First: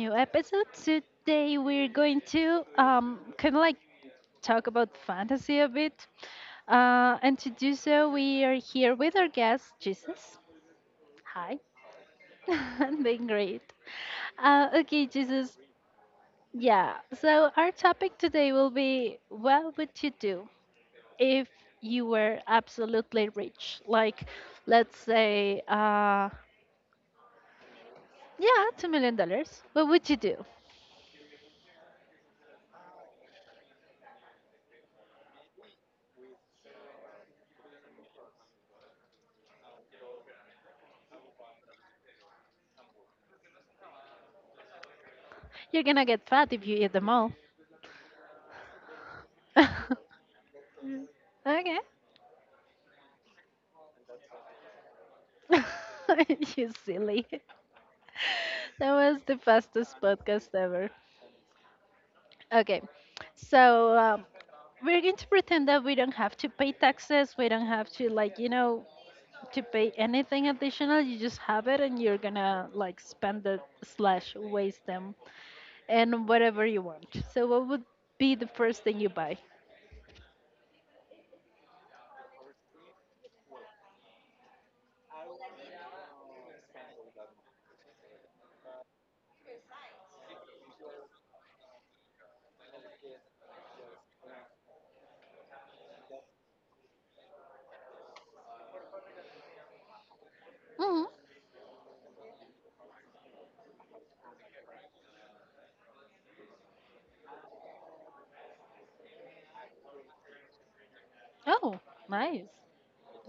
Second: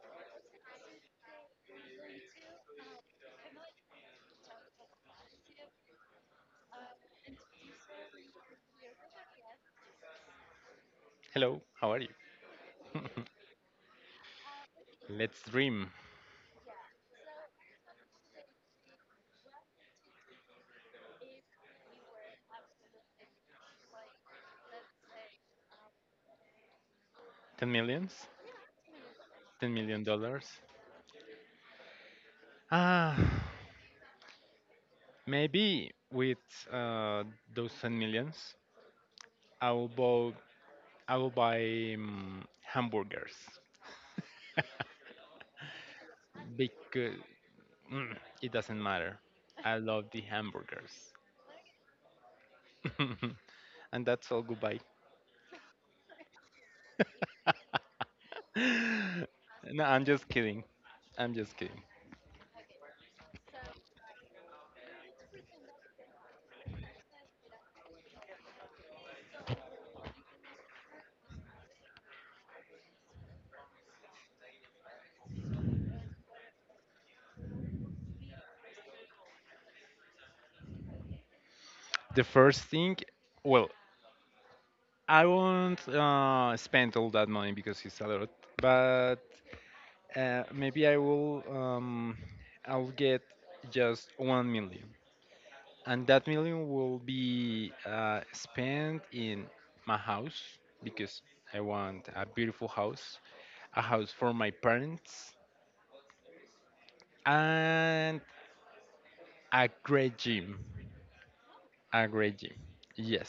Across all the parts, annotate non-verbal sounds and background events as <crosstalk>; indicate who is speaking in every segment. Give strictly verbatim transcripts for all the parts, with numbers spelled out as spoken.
Speaker 1: new episode. Today we're going to um, kind of like talk about fantasy a bit. Uh, and to do so, we are here with our guest, Jesus. Hi.
Speaker 2: Hello, how are you?
Speaker 1: <laughs>
Speaker 2: <laughs>
Speaker 1: I'm doing great. Uh, okay,
Speaker 2: Let's
Speaker 1: Jesus.
Speaker 2: dream.
Speaker 1: Yeah, so our topic today will be what would you do if you were absolutely rich? Like, let's say, uh,
Speaker 2: ten millions?
Speaker 1: yeah, two million dollars. Dollars.
Speaker 2: 10
Speaker 1: What
Speaker 2: million
Speaker 1: would you do?
Speaker 2: dollars? Ah, maybe with uh, those ten millions, I will buy, I will buy um, hamburgers. <laughs>
Speaker 1: You're gonna get fat if you eat them
Speaker 2: because
Speaker 1: all.
Speaker 2: mm, it doesn't matter. I love the
Speaker 1: <laughs>
Speaker 2: hamburgers.
Speaker 1: Okay.
Speaker 2: <laughs> and that's all, goodbye.
Speaker 1: <laughs> You silly. <laughs> That was the
Speaker 2: <laughs> No,
Speaker 1: fastest
Speaker 2: I'm just
Speaker 1: podcast
Speaker 2: kidding.
Speaker 1: ever.
Speaker 2: I'm just kidding.
Speaker 1: Okay. So um, we're going to pretend that we don't have to pay taxes. We don't have to like you know to pay anything additional. You just have it and you're gonna like spend it slash waste them and whatever you want. So what would be the first thing you buy?
Speaker 2: The first thing, well, I won't uh, spend all that money because it's a lot, but uh, maybe I will. Um, I'll get just one million, and that million will be uh, spent in my house
Speaker 1: Hmm.
Speaker 2: because I want a beautiful house, a house for my parents, and a great gym.
Speaker 1: Oh,
Speaker 2: A great
Speaker 1: nice.
Speaker 2: gym,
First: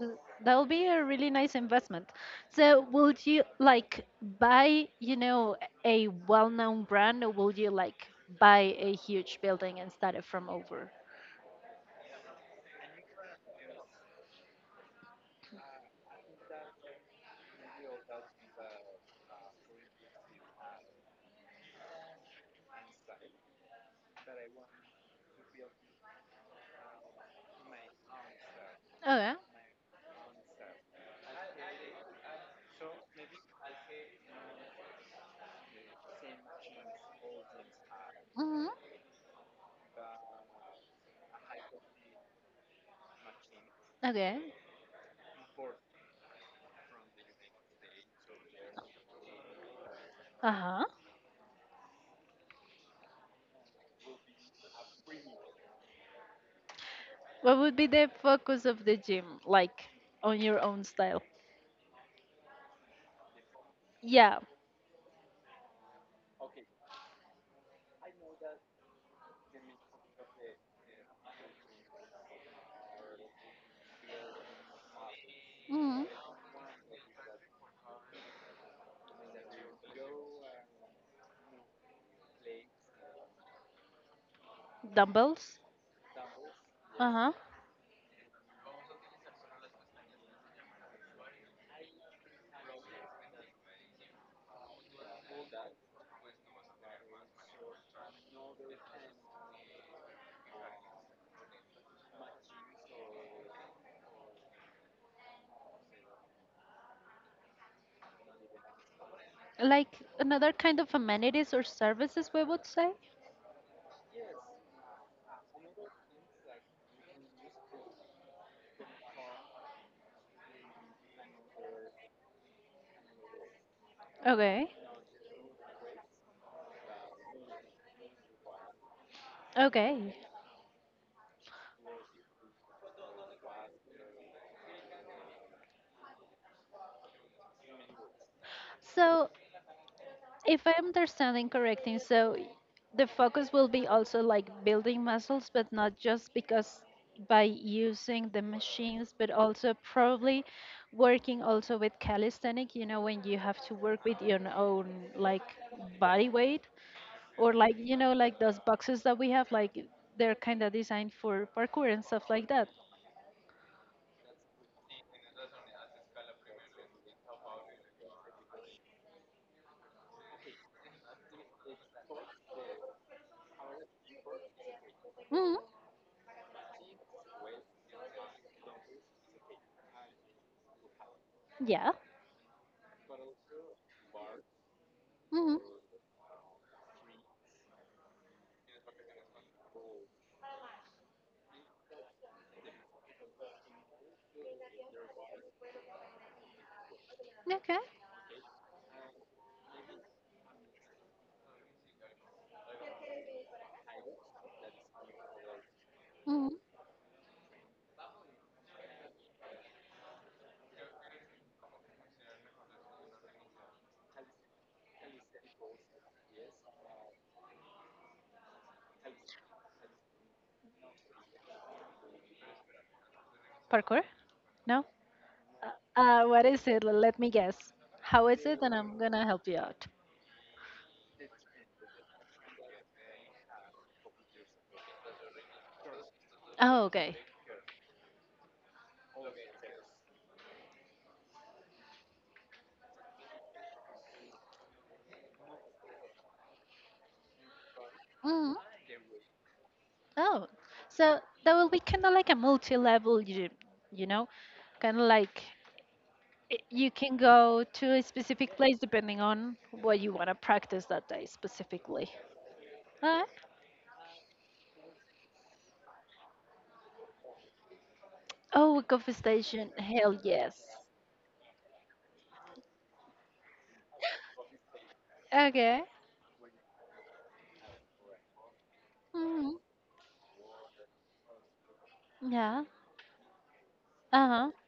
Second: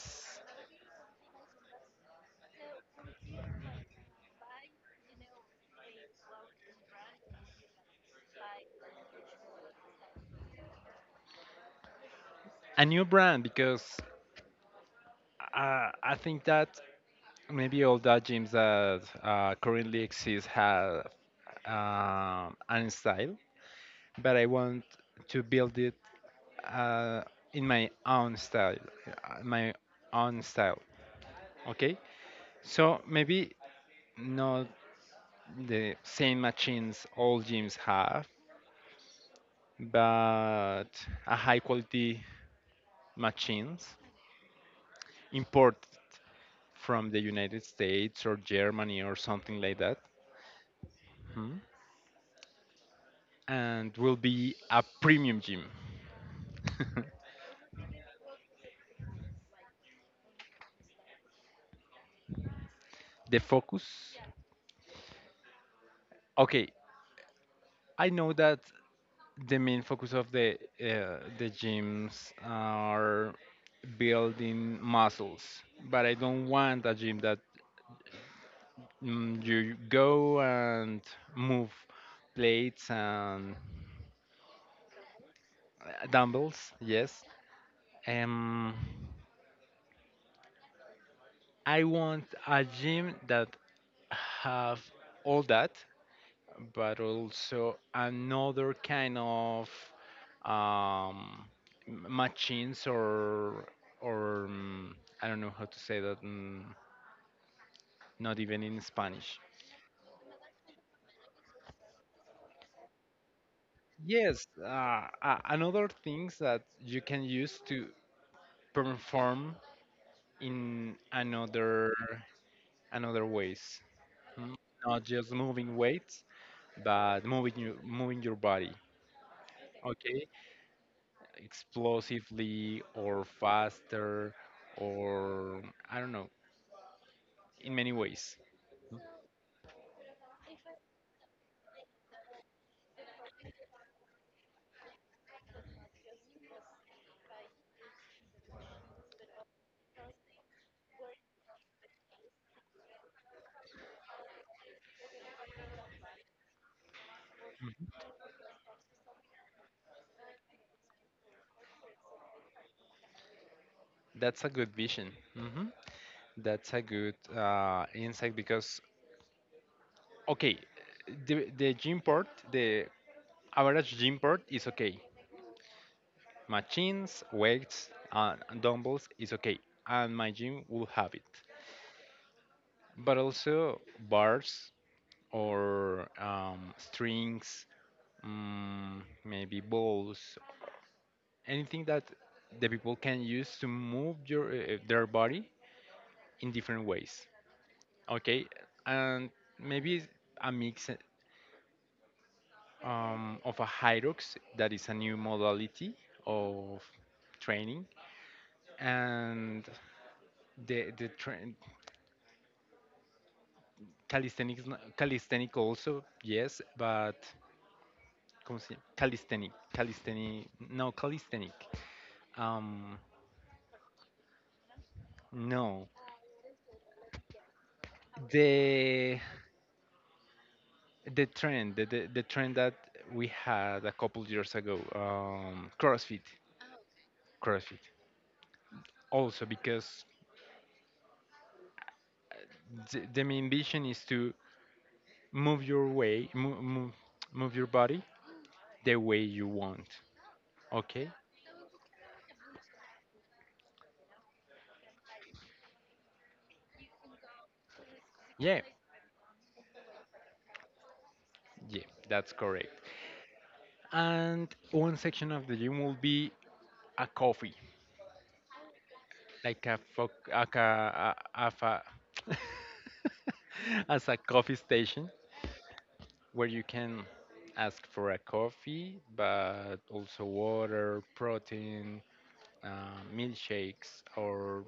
Speaker 1: Uh, That will be a really nice investment. So, will you like buy, you know, a well-known brand, or will you like buy a huge building and start it from over?
Speaker 2: a new brand because uh, I think that Maybe all the gyms that uh, currently exist have um an style, but I want to build it uh, in my own style,
Speaker 1: Okay.
Speaker 2: uh, my own style. Okay, so maybe not the same machines all gyms have,
Speaker 1: Hmm.
Speaker 2: but a high quality machines
Speaker 1: Okay.
Speaker 2: imported from the United States or Germany or something like that,
Speaker 1: Uh-huh.
Speaker 2: Mhm. and will be a premium gym. <laughs>
Speaker 1: What would be the focus of the gym, like on your own style?
Speaker 2: The focus?
Speaker 1: Yeah.
Speaker 2: Okay, I know that the main focus of the uh, the gyms are building muscles,
Speaker 1: Hmm.
Speaker 2: but I don't want a gym that mm, you go and move plates and
Speaker 1: Dumbbells.
Speaker 2: uh, dumbbells. Yes,
Speaker 1: Uh-huh.
Speaker 2: um, I want a gym that have all that, but also another kind of um, machines or or um, I don't know how to say that. Mm, not even in Spanish.
Speaker 1: Like another kind of amenities or services, we would say.
Speaker 2: Yes, uh, a- another things that you can use to perform in another another ways, mm,
Speaker 1: Okay.
Speaker 2: not just moving weights, but moving your moving your body.
Speaker 1: Okay.
Speaker 2: Okay, explosively or faster or I don't know in many ways.
Speaker 1: So, if I'm understanding correctly, so the focus will be also like building muscles, but not just because by using the machines, but also probably working also with calisthenic, you know, when you have to work with your own like body weight or like, you
Speaker 2: Mhm.
Speaker 1: know, like those boxes that we have, like they're kind of designed for parkour and stuff like that.
Speaker 2: That's a good vision. Mhm. That's a good uh, insight because okay, the the gym port, the average gym port is okay.
Speaker 1: Hmm.
Speaker 2: Machines, weights, and dumbbells is okay, and my gym will have it.
Speaker 1: Yeah.
Speaker 2: But also bars
Speaker 1: Hmm.
Speaker 2: or um, strings, mm, maybe balls, anything that the people can use to move your uh, their body in different ways.
Speaker 1: Okay.
Speaker 2: Okay, and maybe a mix um, of a Hyrux that is a new modality
Speaker 1: Hmm.
Speaker 2: of training and the the train calisthenics calisthenic also yes, but ¿cómo se llama? Calisthenic calisthenic no calisthenic um
Speaker 1: Parkour? No?
Speaker 2: no,
Speaker 1: Uh, what is it? Let me guess. How is it? And I'm
Speaker 2: the
Speaker 1: gonna help you out.
Speaker 2: the trend, the, the, the trend that we had a couple years ago, um crossfit,
Speaker 1: Oh, okay.
Speaker 2: crossfit also because the, the main vision is to move your way, move, move, move your body
Speaker 1: Hmm.
Speaker 2: the way you want.
Speaker 1: Oh,
Speaker 2: Okay?
Speaker 1: so that will be kind of like a multi-level gym, you know, kind of like i- you can go to a specific
Speaker 2: Yeah,
Speaker 1: place depending on what you want to practice that day
Speaker 2: yeah,
Speaker 1: specifically.
Speaker 2: that's correct.
Speaker 1: Alright.
Speaker 2: And one section of the gym will be a coffee,
Speaker 1: Oh, coffee
Speaker 2: like
Speaker 1: station.
Speaker 2: a fo-
Speaker 1: Hell
Speaker 2: like
Speaker 1: yes.
Speaker 2: a, a, of a <laughs> as a coffee station
Speaker 1: Okay.
Speaker 2: where you can ask for a coffee,
Speaker 1: Hmm.
Speaker 2: but also water, protein,
Speaker 1: Yeah.
Speaker 2: uh, milkshakes,
Speaker 1: Uh-huh.
Speaker 2: or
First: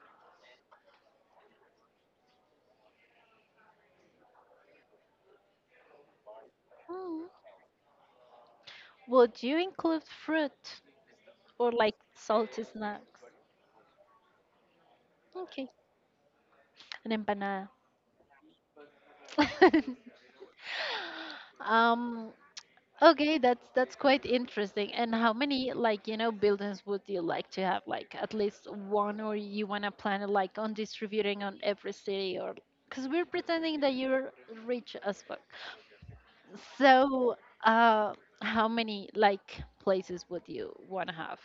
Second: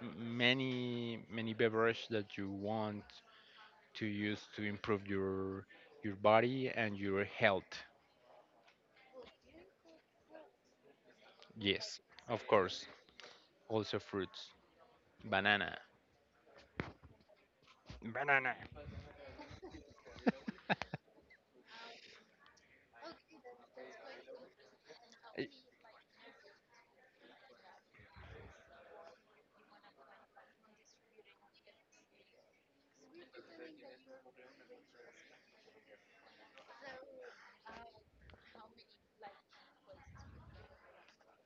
Speaker 2: m- many many beverage that you want to use to improve your your body and your
Speaker 1: Hmm.
Speaker 2: health.
Speaker 1: Would you include fruit or like
Speaker 2: Yes, of
Speaker 1: salty
Speaker 2: course.
Speaker 1: snacks?
Speaker 2: Also fruits.
Speaker 1: Okay.
Speaker 2: Banana.
Speaker 1: An empanada.
Speaker 2: Banana.
Speaker 1: <laughs> Um, okay, that's that's quite interesting. And how
Speaker 2: I-
Speaker 1: many like, you know, buildings would you like to have? Like at least one or you want to plan it like on distributing on every city, or because we're pretending that you're rich as fuck. So, uh, how many like places would you want to have?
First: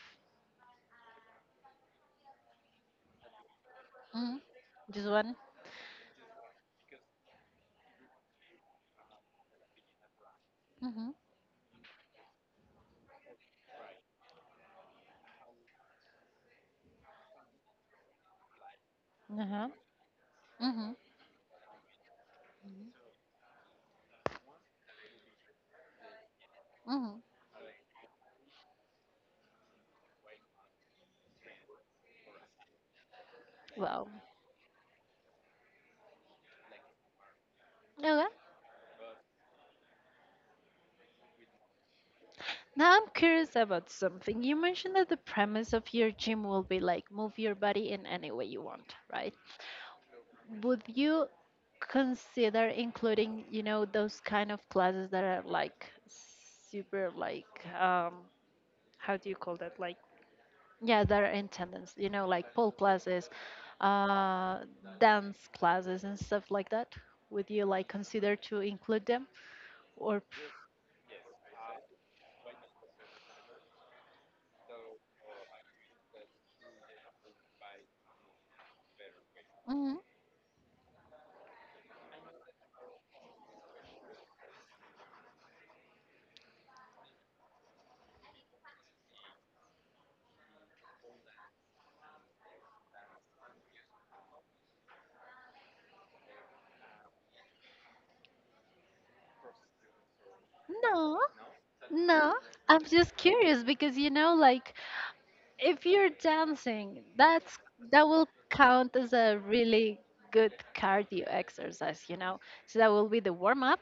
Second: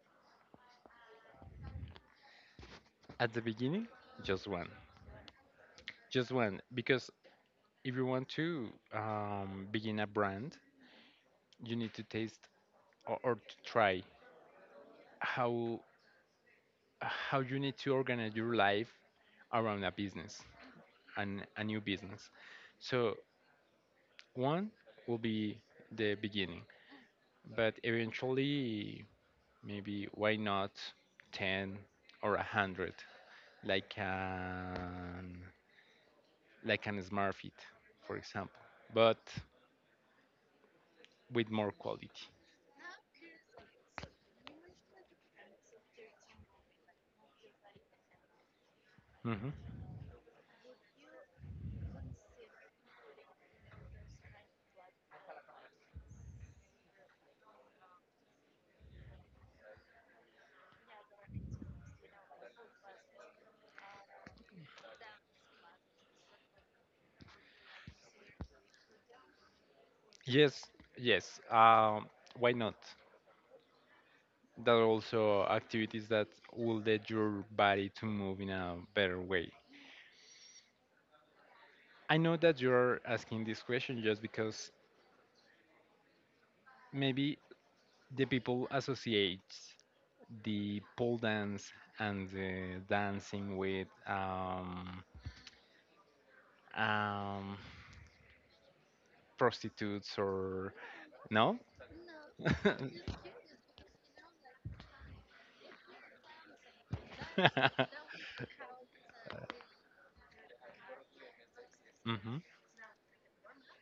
Speaker 2: At the beginning,
Speaker 1: Hmm.
Speaker 2: just one.
Speaker 1: Just one?
Speaker 2: Just one. Because if you want to um, begin a brand,
Speaker 1: Mm-hmm.
Speaker 2: you need to taste, or, or to try how how you need to organize your life
Speaker 1: Uh-huh.
Speaker 2: around a business
Speaker 1: Mm-hmm.
Speaker 2: and a new business. So one will be the beginning,
Speaker 1: Mm-hmm.
Speaker 2: but eventually maybe why not ten or a hundred? like
Speaker 1: Wow.
Speaker 2: an like an smart fit, for
Speaker 1: Okay.
Speaker 2: example, but with more quality.
Speaker 1: Now I'm curious about something. You mentioned that the premise of your gym will be like move your body in any way you want, right?
Speaker 2: Hmm
Speaker 1: Would you consider including, you know, those kind of classes that are like super like um how do you call that? Like yeah, that are attendance, you know, like pole classes, uh dance classes and stuff like that? Would you like consider to include them, or
Speaker 2: Yes, yes. Um, why not? There are also activities that will let your body to move in a better way. I know that you're asking this question just because maybe the people associate the pole dance and the dancing with um, um, prostitutes or
Speaker 1: no,
Speaker 2: no.
Speaker 1: no.
Speaker 2: <laughs>
Speaker 1: I'm
Speaker 2: hmm
Speaker 1: just curious because you know, like, if you're dancing, that's that will count as a really good cardio exercise, you know. So that will be the warm up.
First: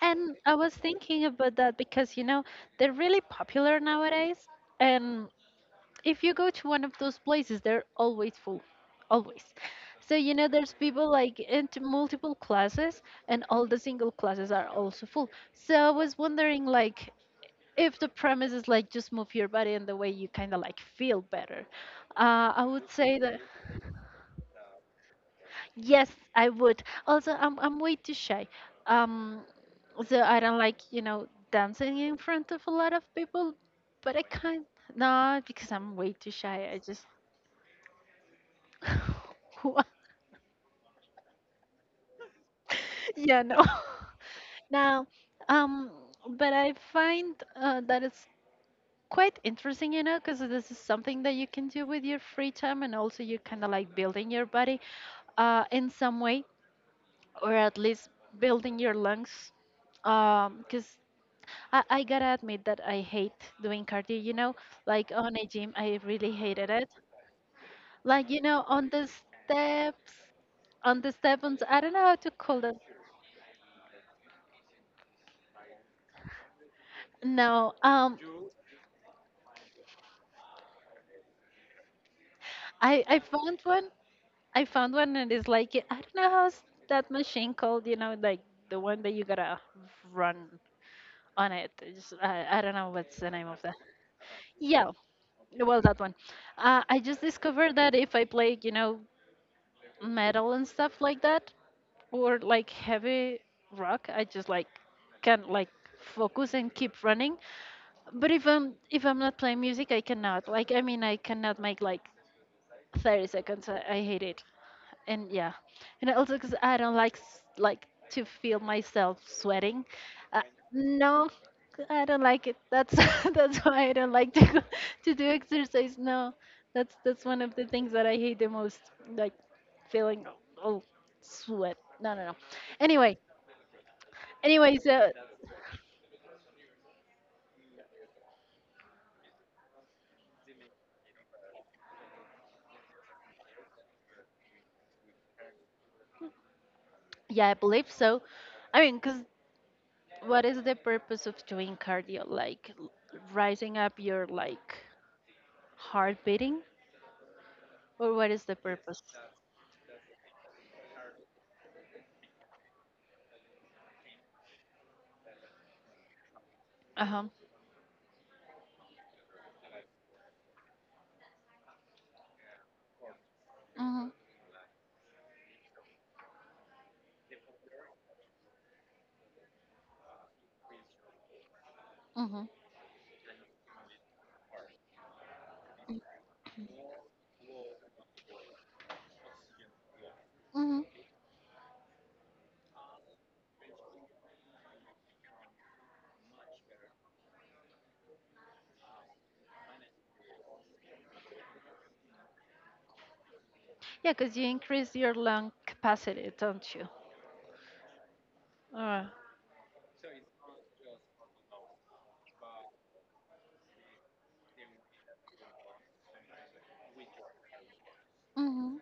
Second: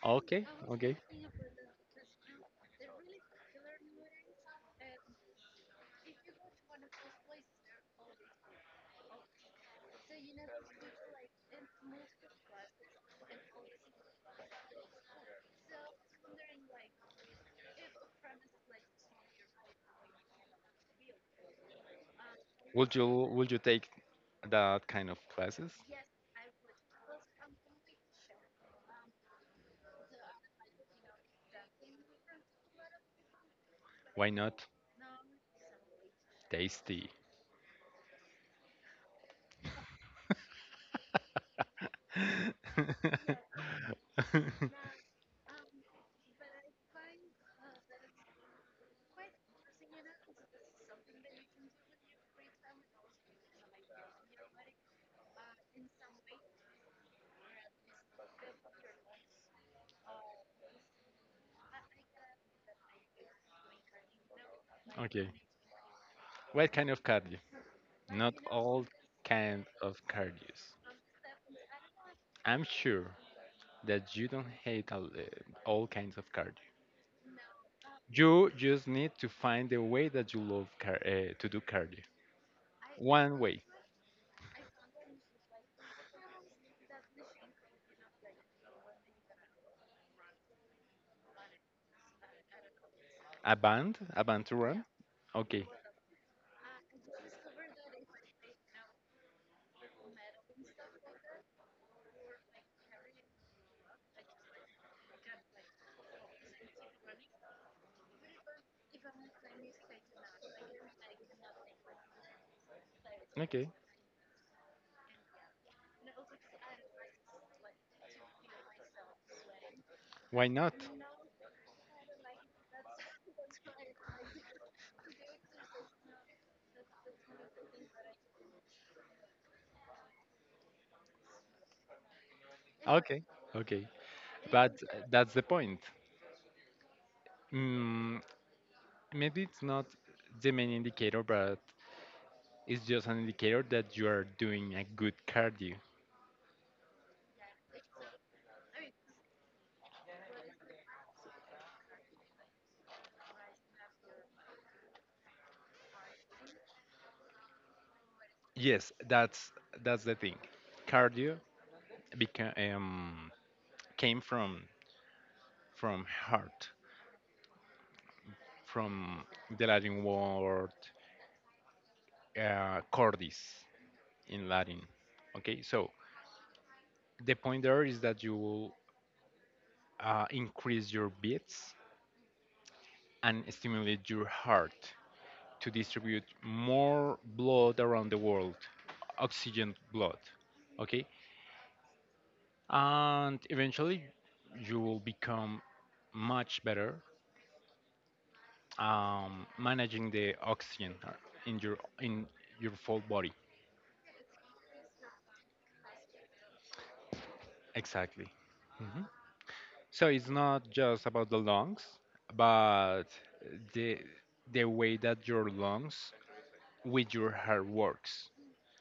Speaker 1: And
Speaker 2: Okay,
Speaker 1: I was
Speaker 2: okay.
Speaker 1: thinking about that because you know they're really popular nowadays, and if you go to one of those places, they're always full, always. So you know, there's people like into multiple classes, and all the single classes are also full. So I was wondering, like, if the premise is like just move your body in the way you kind of like feel better, uh, I would
Speaker 2: Would you
Speaker 1: say that
Speaker 2: would you take that kind of classes?
Speaker 1: yes I would also i'm, I'm way too shy, um so I don't like you know dancing in front of a lot of people but I
Speaker 2: Why
Speaker 1: can't
Speaker 2: not?
Speaker 1: no because I'm way too shy i just
Speaker 2: Tasty.
Speaker 1: <laughs> What? Yeah, no.
Speaker 2: <laughs>
Speaker 1: <laughs> Now, um but I find uh, that it's quite interesting, you know, because this is something that you can do with your free time, and also you kind of like building your body uh, in some way, or at least building your lungs. Because I, I gotta admit that I hate doing cardio, you know, like
Speaker 2: Okay.
Speaker 1: on a gym, I really hated
Speaker 2: What
Speaker 1: it.
Speaker 2: kind of cardio?
Speaker 1: Like,
Speaker 2: Not
Speaker 1: you know,
Speaker 2: all
Speaker 1: on the
Speaker 2: kind of
Speaker 1: steps,
Speaker 2: cardios.
Speaker 1: on the steps, I don't know how to call
Speaker 2: I'm
Speaker 1: that.
Speaker 2: sure that you don't hate all, uh, all kinds of cardio.
Speaker 1: No, um,
Speaker 2: You just need to find the way that you love car- uh, to do cardio.
Speaker 1: I, I
Speaker 2: One
Speaker 1: found
Speaker 2: way,
Speaker 1: one. I found one and it's like I don't know how's that machine called. You know, like the one that you gotta run on it. It's, I, I don't know what's the name
Speaker 2: a
Speaker 1: of that.
Speaker 2: band, a band to run.
Speaker 1: Yeah,
Speaker 2: Okay,
Speaker 1: well that one. Uh, I just discovered that if I play, you know, metal and stuff like that, or like heavy rock, I just like can like focus and keep running. But if I'm if I'm not playing music, I cannot. Like I mean, I cannot make like thirty
Speaker 2: okay.
Speaker 1: seconds. I, I hate it. And yeah, and also because I don't like s- like to feel myself sweating. uh,
Speaker 2: Why not?
Speaker 1: no I don't like it, that's <laughs> that's why I don't like to go, <laughs> to do exercise, no, that's that's one of the things that I hate the most, like feeling, oh, sweat, no, no, no. Anyway.
Speaker 2: Okay, okay. But
Speaker 1: Anyway,
Speaker 2: uh,
Speaker 1: so
Speaker 2: that's the point. Mm, Maybe it's not the main indicator, but it's just an indicator that you are doing a good cardio.
Speaker 1: yeah I believe so. I mean, because what is the purpose of doing cardio, like l- rising up your like heart beating, or what is the
Speaker 2: Yes,
Speaker 1: purpose?
Speaker 2: that's that's the thing. Cardio beca- um, came from from heart,
Speaker 1: Uh-huh.
Speaker 2: from the Latin word uh, cordis
Speaker 1: Mm-hmm.
Speaker 2: in Latin. Okay, so the point there is that you will uh, increase your beats
Speaker 1: Mm-hmm.
Speaker 2: and stimulate your heart to distribute more blood around the world, oxygen blood.
Speaker 1: Mm-hmm.
Speaker 2: Okay, and eventually you will become much better um, managing the oxygen uh, in your in your full body.
Speaker 1: Yeah, because you increase your lung capacity, don't you?
Speaker 2: Exactly.
Speaker 1: Uh,
Speaker 2: Mhm. So it's not just about the lungs, but the the way that your lungs with your heart works
Speaker 1: Mm-hmm.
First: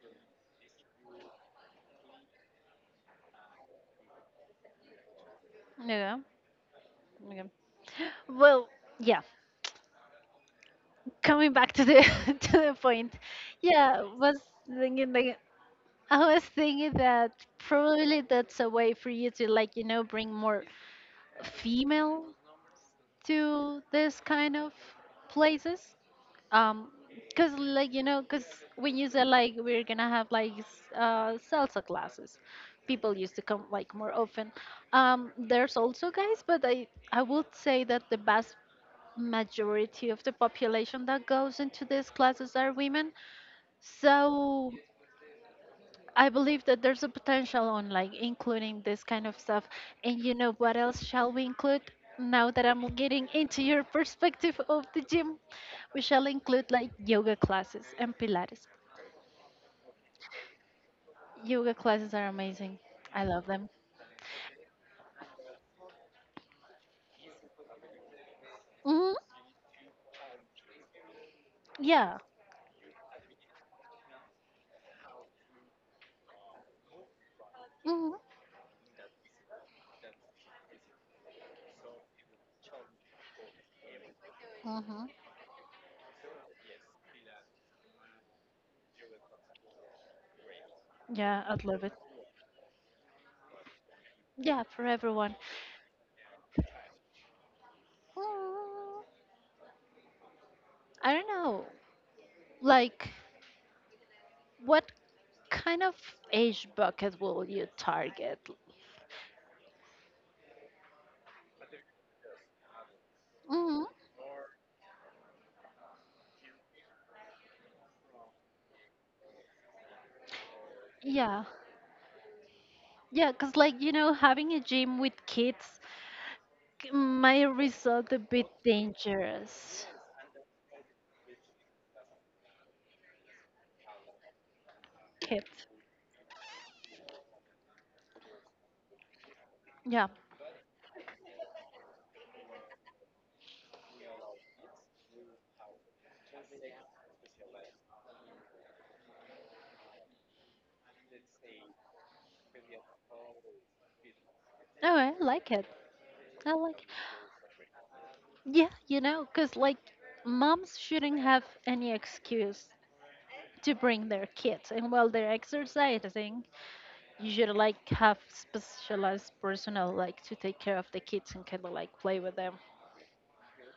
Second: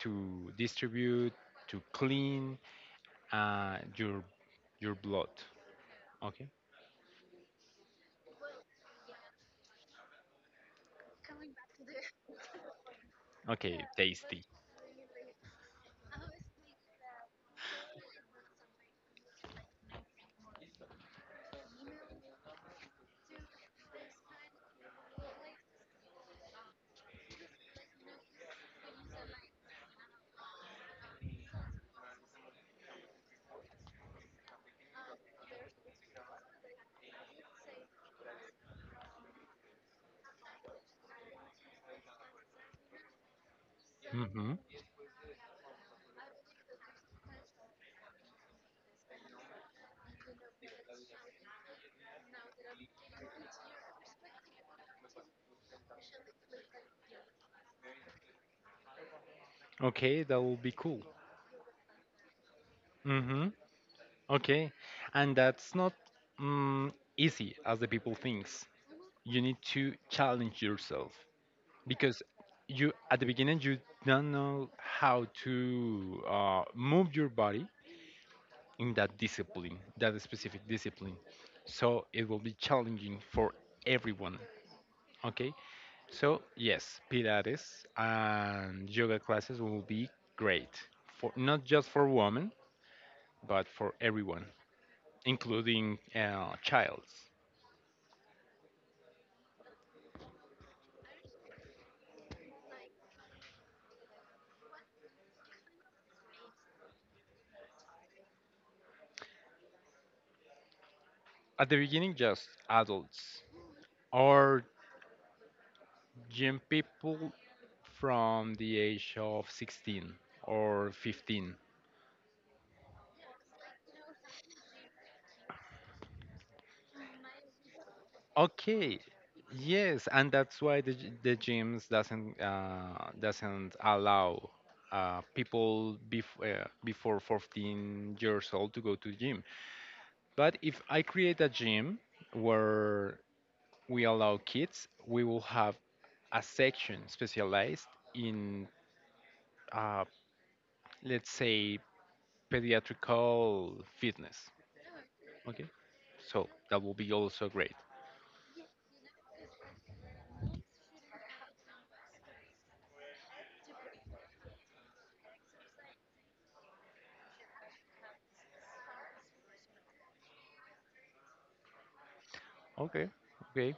Speaker 2: to distribute, to clean uh, your your blood.
Speaker 1: Yeah.
Speaker 2: Okay.
Speaker 1: Yeah. Well, yeah. Coming back to the <laughs> to the point,
Speaker 2: Okay.
Speaker 1: yeah, was
Speaker 2: Tasty.
Speaker 1: thinking like I was thinking that probably that's a way for you to like you know bring more female to this kind of places. Um, Cause like you know, cause when you said like we're gonna have like s- uh salsa classes, people used to come like more often. Um, there's also guys, but I I would say that the vast majority of the population that goes into these classes are women.
Speaker 2: Hmm
Speaker 1: So I believe that there's a potential on like including this kind of stuff. And you know what else shall we include? Now that I'm getting into your perspective of the gym, we shall include like yoga classes and Pilates.
Speaker 2: Okay, that will be cool.
Speaker 1: Yoga classes are amazing. I
Speaker 2: hmm
Speaker 1: love them.
Speaker 2: Okay, and that's not mm, easy as the people thinks.
Speaker 1: Hmm.
Speaker 2: You need to challenge yourself. Because
Speaker 1: Yeah.
Speaker 2: you at the beginning you don't know how to uh, move your body
Speaker 1: Hmm.
Speaker 2: in that discipline, that specific discipline, so it will be challenging for everyone.
Speaker 1: Hmm.
Speaker 2: Okay, so yes, pilates and yoga classes will be great, for
Speaker 1: Yeah,
Speaker 2: not
Speaker 1: I'd love
Speaker 2: just
Speaker 1: it.
Speaker 2: for women but for everyone,
Speaker 1: Yeah, for everyone.
Speaker 2: including uh, childs.
Speaker 1: Mm, I don't know. Like, what kind of age bucket will you target?
Speaker 2: At the beginning, just adults,
Speaker 1: Hmm.
Speaker 2: or gym people from the age of sixteen or
Speaker 1: Yeah.
Speaker 2: fifteen.
Speaker 1: Yeah, because like you know, having a gym with kids c- might result a bit
Speaker 2: Okay.
Speaker 1: dangerous.
Speaker 2: Yes, and that's why the g- the gyms doesn't, uh, doesn't allow uh,
Speaker 1: Kid.
Speaker 2: people bef- uh, before fourteen years old to go to gym.
Speaker 1: Yeah.
Speaker 2: But if I create a gym where we allow kids, we will have a section specialized in, uh, let's say, pediatrical fitness.
Speaker 1: Oh, I like
Speaker 2: Okay,
Speaker 1: it.
Speaker 2: so
Speaker 1: I
Speaker 2: that
Speaker 1: like.
Speaker 2: will be also great.
Speaker 1: Yeah, you know, because like moms shouldn't have any excuse to bring their kids, and while they're exercising, you should like have specialized personnel like to take care of the kids and kind of like play with them.
Speaker 2: Okay, okay.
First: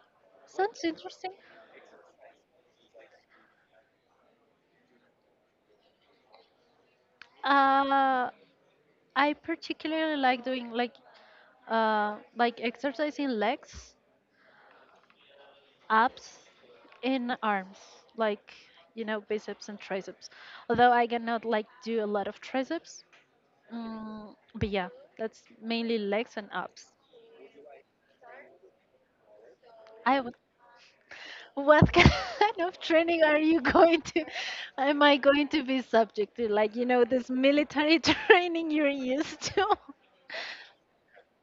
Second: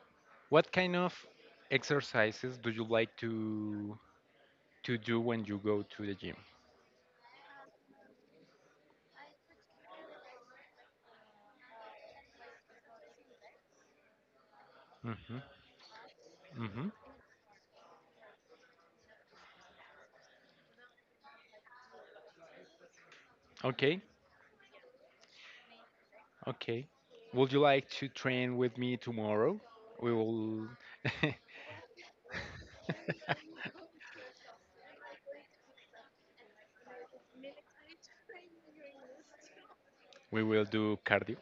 Speaker 2: What
Speaker 1: Sounds
Speaker 2: kind of
Speaker 1: interesting.
Speaker 2: exercises do you like to to do when you go to the gym?
Speaker 1: Uh, I particularly like doing like uh like exercising legs,
Speaker 2: Mm-hmm.
Speaker 1: abs,
Speaker 2: Mm-hmm.
Speaker 1: and arms, like you know biceps and triceps. Although I cannot like do a lot of triceps,
Speaker 2: Okay,
Speaker 1: mm, but yeah, that's mainly legs and abs.
Speaker 2: okay. Would you like to train with me tomorrow? We
Speaker 1: I would.
Speaker 2: will
Speaker 1: What <laughs> kind of training are
Speaker 2: <laughs>
Speaker 1: you going to? Am I going to be subject to like you know this military <laughs> training you're used to? <laughs>
Speaker 2: we will do cardio.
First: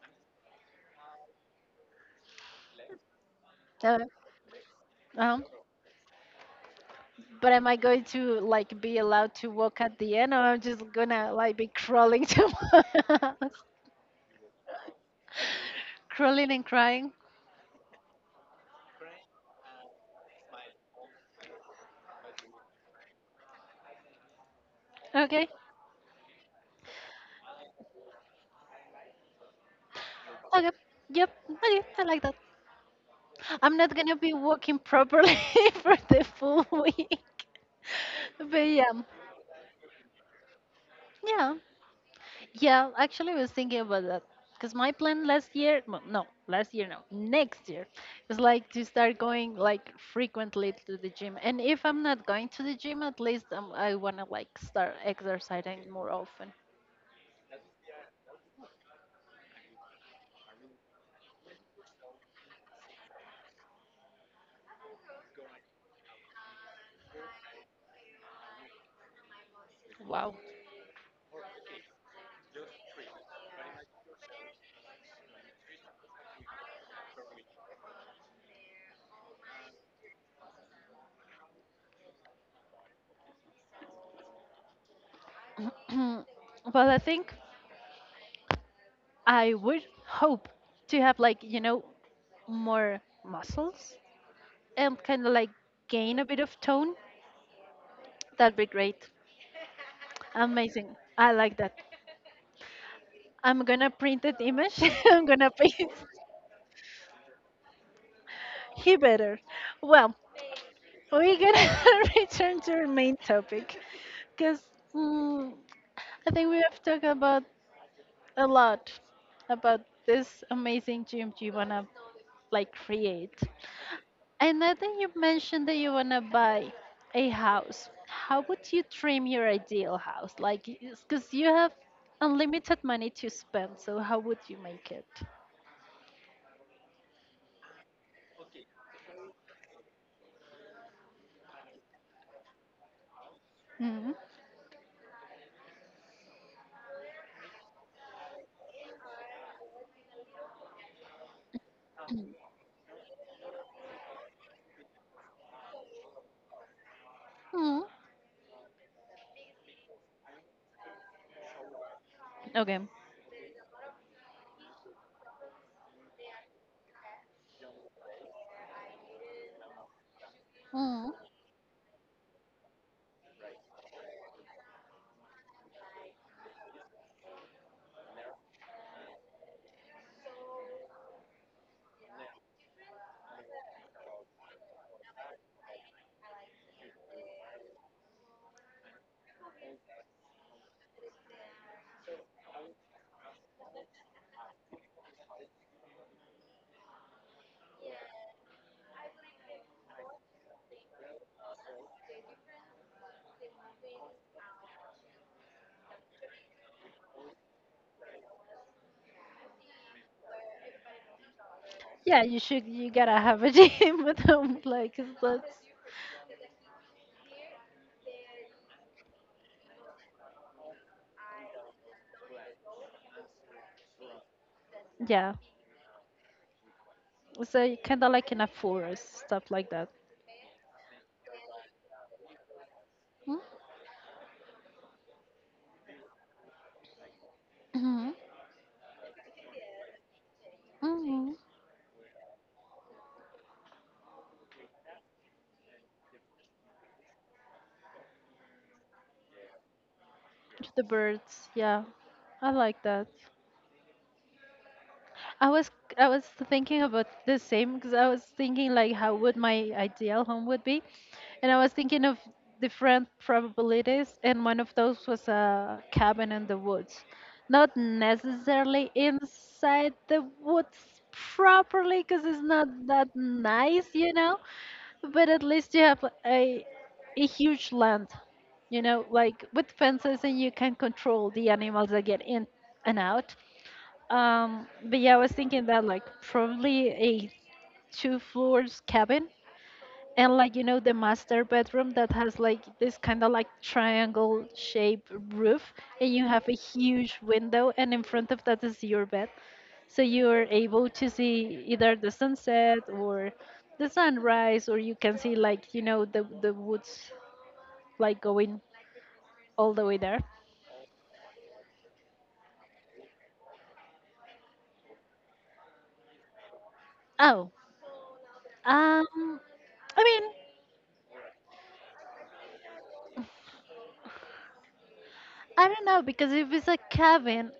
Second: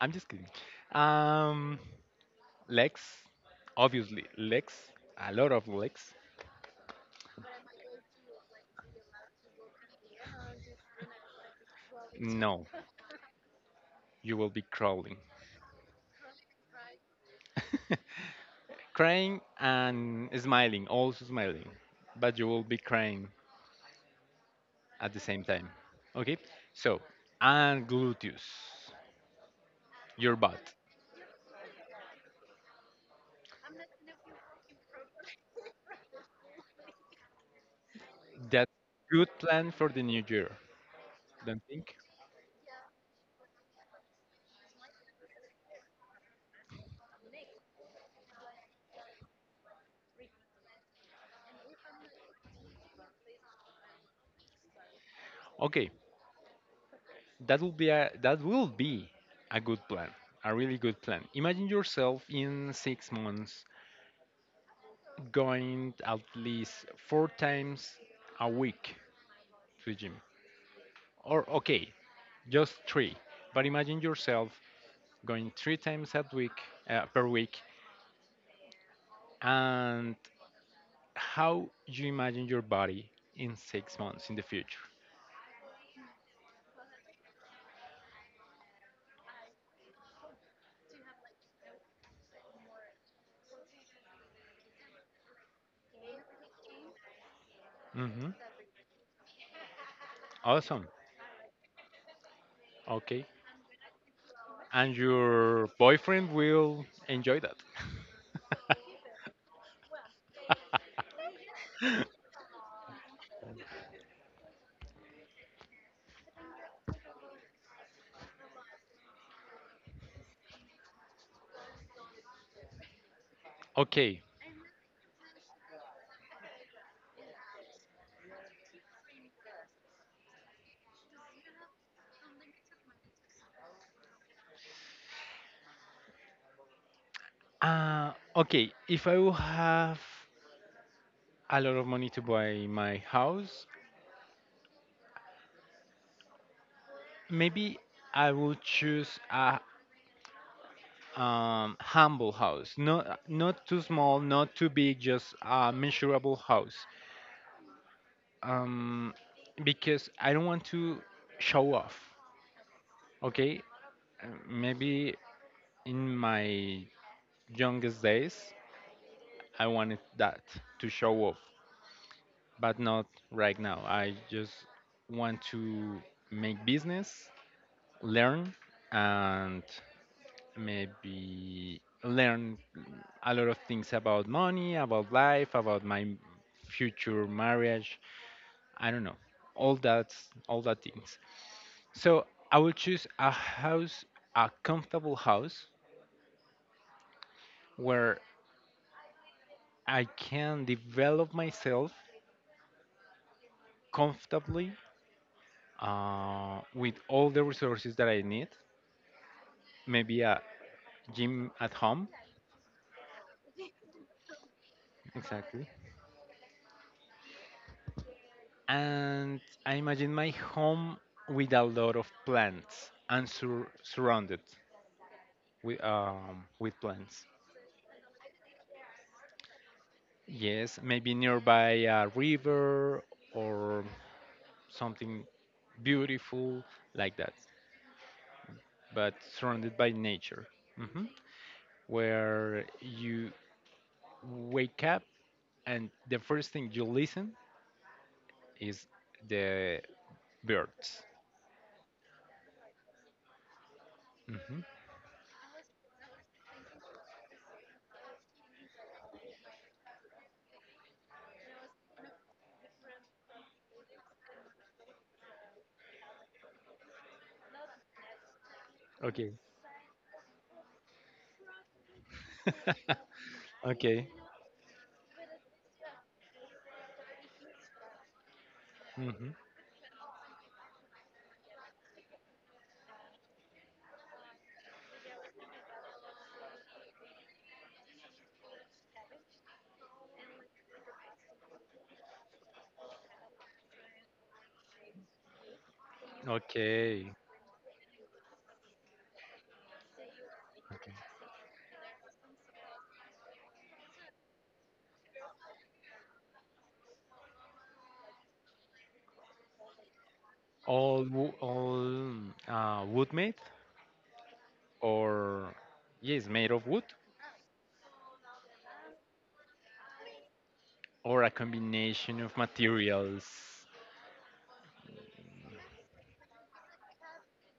Speaker 2: I'm just kidding. Um, Legs,
Speaker 1: Uh,
Speaker 2: obviously legs, a
Speaker 1: uh-huh.
Speaker 2: lot of legs.
Speaker 1: But am I going to like be allowed to walk at the end, or I'm just gonna like be crawling <laughs> to
Speaker 2: No,
Speaker 1: my house, <laughs>
Speaker 2: you will be crawling.
Speaker 1: crawling and crying?
Speaker 2: <laughs> Crying and smiling, also smiling, but you will be crying at the same
Speaker 1: Okay,
Speaker 2: time. Okay? So, and gluteus, your
Speaker 1: okay,
Speaker 2: butt.
Speaker 1: yep, okay, I like that. I'm not gonna be walking properly <laughs> for the full week, <laughs> but
Speaker 2: That's
Speaker 1: yeah,
Speaker 2: good plan for the new year,
Speaker 1: yeah.
Speaker 2: don't think?
Speaker 1: Yeah, actually, I was thinking about that because my plan last year, well, no, last year, no, next year, is like to start going like frequently to the gym. And if I'm not going to the gym, at least um, I want to like start exercising
Speaker 2: Okay,
Speaker 1: more often.
Speaker 2: that will be a, that will be a good plan, a really good plan. Imagine yourself in six months going at least four times a week to gym,
Speaker 1: Wow.
Speaker 2: or okay, just three. But imagine yourself going three times a week, uh, per week, and how you imagine your body in six months in the future.
Speaker 1: <clears throat> But I think I would hope to have like, you know, more muscles and kind of like gain a bit of tone.
Speaker 2: Hmm
Speaker 1: That'd be great.
Speaker 2: Awesome.
Speaker 1: Amazing. I like that.
Speaker 2: Okay.
Speaker 1: I'm gonna print that image.
Speaker 2: And
Speaker 1: <laughs> I'm gonna
Speaker 2: your
Speaker 1: paste.
Speaker 2: boyfriend will enjoy that.
Speaker 1: He
Speaker 2: <laughs>
Speaker 1: better. Well, we're gonna <laughs> return to our main topic because mm, I think we have talked about a lot about this amazing gym you wanna like create.
Speaker 2: Okay.
Speaker 1: And I think you mentioned that you wanna buy a house. How would you trim your ideal house? Like, because you have unlimited money to spend, so how would you make it?
Speaker 2: Uh, okay. If I will have a lot of money to buy my house,
Speaker 1: Mm-hmm.
Speaker 2: maybe I will choose a, um, humble house. Not not too small, not too big, just a measurable house. um, because I don't want to show off.
Speaker 1: Okay.
Speaker 2: Okay. Uh, maybe in my youngest days I wanted that, to show off, but not right now. I just want to make business, learn, and maybe learn a lot of things about money, about life, about my future marriage, I don't know, all that all that things. So I will choose a house, a comfortable house where I can develop myself comfortably uh, with all the resources that I need. Maybe a gym at home,
Speaker 1: Yeah, you should. You gotta have a gym <laughs> at home, like 'cause that's
Speaker 2: exactly. And I imagine my home with a lot of plants and sur- surrounded
Speaker 1: yeah.
Speaker 2: with, um, with plants.
Speaker 1: So kind of like in a forest, stuff like that.
Speaker 2: Yes, maybe nearby a river or something beautiful like that,
Speaker 1: Mm-hmm.
Speaker 2: but surrounded by nature, hmm
Speaker 1: Mm-hmm.
Speaker 2: where you wake up and the first thing you listen is the
Speaker 1: The
Speaker 2: birds.
Speaker 1: birds, yeah, I like that.
Speaker 2: Hmm
Speaker 1: I was I was thinking about the same because I was thinking like how would my ideal home would be, and I was thinking of different probabilities, and one of those was a cabin in the woods, not necessarily
Speaker 2: Okay.
Speaker 1: inside the woods properly because it's not that
Speaker 2: <laughs>
Speaker 1: nice,
Speaker 2: Okay.
Speaker 1: you know, but at least you have a a huge land, you know,
Speaker 2: hmm
Speaker 1: like with fences, and you can control the animals that get in and out um, but yeah, I was thinking that like probably a two floors cabin and like you know the master bedroom that has like this kind of like triangle shape roof and you have a
Speaker 2: Okay.
Speaker 1: huge window and in front of that is your bed. So you are able
Speaker 2: Okay.
Speaker 1: to see either the sunset or the sunrise or you can see like you know the the woods like going all the way there.
Speaker 2: All wo- all uh, wood made, or yes, made of wood,
Speaker 1: Oh. Um I mean,
Speaker 2: or a combination of materials.
Speaker 1: I don't know because if it's a cabin,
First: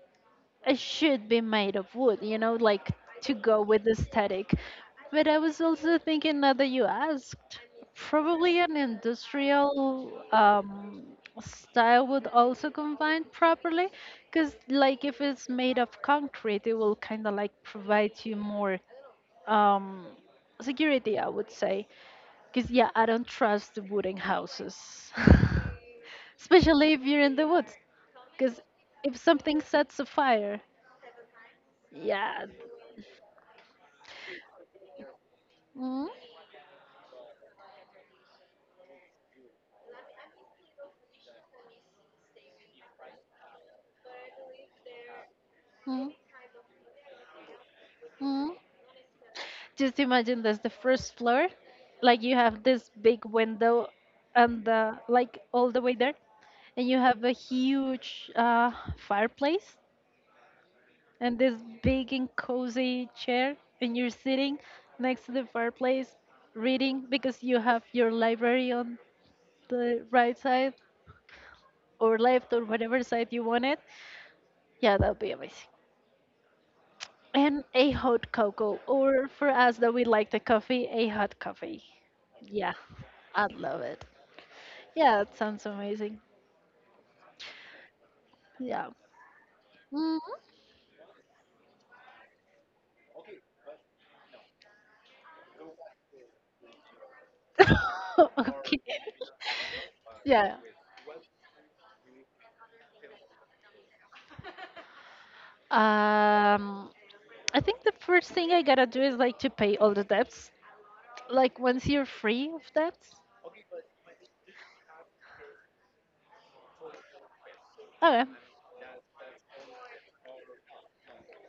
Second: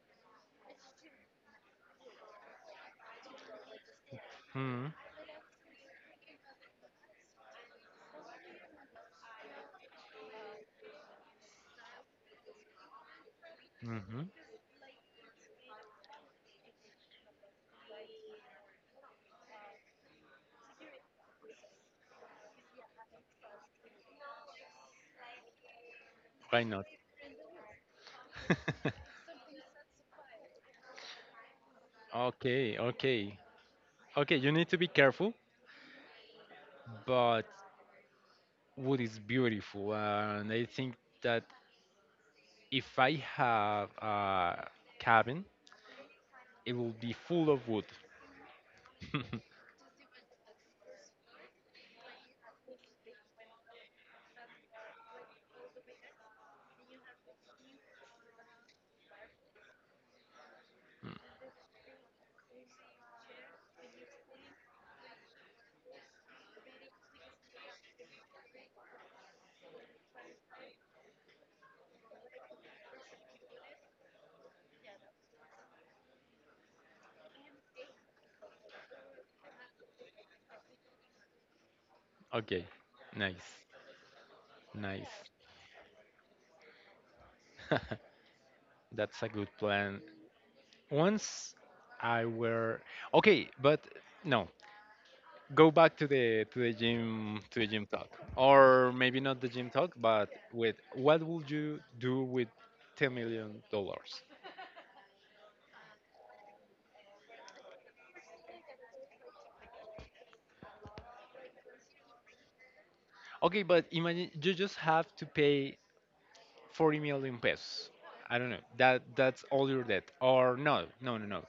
Speaker 1: it should be made of wood, you know, like to go with the aesthetic.
Speaker 2: Hmm.
Speaker 1: But I was also thinking now that you asked, probably an industrial um, style would also combine properly,
Speaker 2: hmm
Speaker 1: because like if it's made of concrete, it will kind of like provide you more um, security, I would say. Because yeah, I don't trust the wooden houses, <laughs>
Speaker 2: Why not?
Speaker 1: especially if you're in the woods, because
Speaker 2: <laughs>
Speaker 1: if something sets a fire. Yeah.
Speaker 2: Okay. Okay. Okay, you need to be careful,
Speaker 1: Mm,
Speaker 2: but wood is beautiful, and I think that if I have a cabin,
Speaker 1: mm,
Speaker 2: it will be full of wood.
Speaker 1: mm.
Speaker 2: <laughs>
Speaker 1: Just imagine that's the first floor. Like you have this big window and the like all the way there. And you have a huge uh, fireplace and this big and cozy chair. And you're sitting next to the fireplace reading because you have your library on the right side or left or whatever side you want it. Yeah, that would be amazing. And a hot cocoa, or for us that we like the coffee, a hot coffee.
Speaker 2: Okay,
Speaker 1: Yeah, I'd
Speaker 2: nice,
Speaker 1: love it. Yeah,
Speaker 2: nice.
Speaker 1: it sounds amazing.
Speaker 2: <laughs>
Speaker 1: Yeah.
Speaker 2: That's a good plan.
Speaker 1: Hmm.
Speaker 2: Once I were okay, but no, go back to the to the gym to the gym talk,
Speaker 1: <laughs> Okay.
Speaker 2: or maybe not the gym talk, but
Speaker 1: Yeah.
Speaker 2: with what would you do with ten million dollars?
Speaker 1: Um, I think the first thing I gotta do is like to pay all the debts. Like once you're free of debts.
Speaker 2: Okay, but imagine you just have to pay forty million pesos.
Speaker 1: Okay.
Speaker 2: I don't know. That that's all your debt, or no, no, no, no,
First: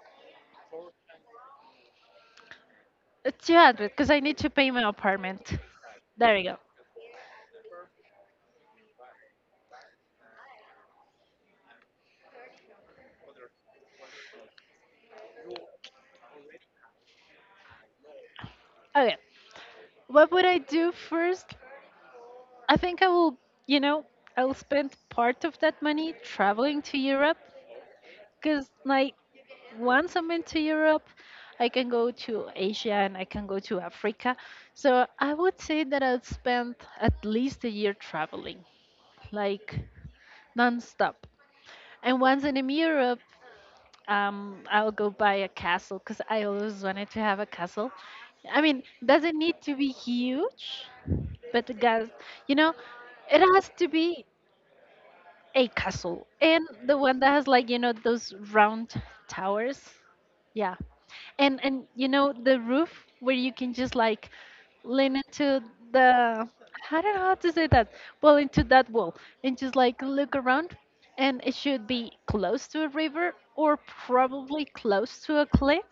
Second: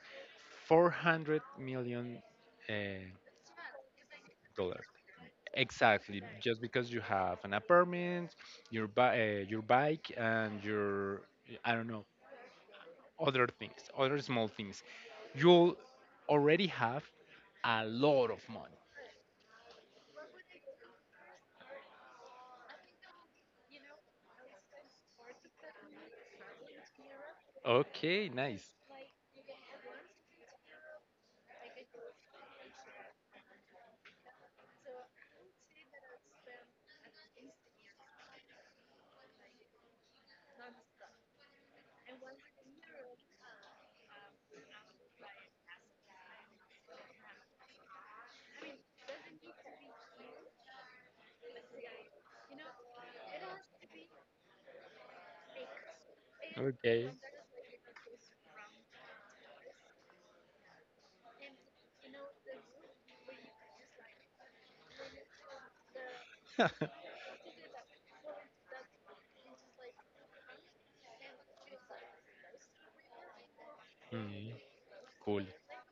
Speaker 2: four hundred million uh,
Speaker 1: Uh, two hundred, because I need to pay
Speaker 2: dollars.
Speaker 1: my apartment.
Speaker 2: Exactly,
Speaker 1: There we go.
Speaker 2: just because you have an apartment, your bi- uh, your bike, and your, I don't know, other things, other small things. You'll already have a lot of money.
Speaker 1: Okay. What would I do first? I think I will, you know, I'll spend part of that money traveling to Europe
Speaker 2: Okay, nice.
Speaker 1: because, like, once I'm into Europe, I can go to Asia and I can go to Africa. So I would say that I'll spend at least a year traveling, like nonstop. And once I'm in Europe, um, I'll go buy a castle because I always wanted to have a castle. I mean, doesn't need to be huge, but the guys, you know, it has to be. A castle and the
Speaker 2: Okay.
Speaker 1: one that has like you know those round towers, yeah, and and you know the roof where you can just like lean into the, I
Speaker 2: <laughs>
Speaker 1: don't know how to say that, well into that wall and just like look around and it should be close to a river or
Speaker 2: Mhm.
Speaker 1: probably close to
Speaker 2: Cool.
Speaker 1: a cliff.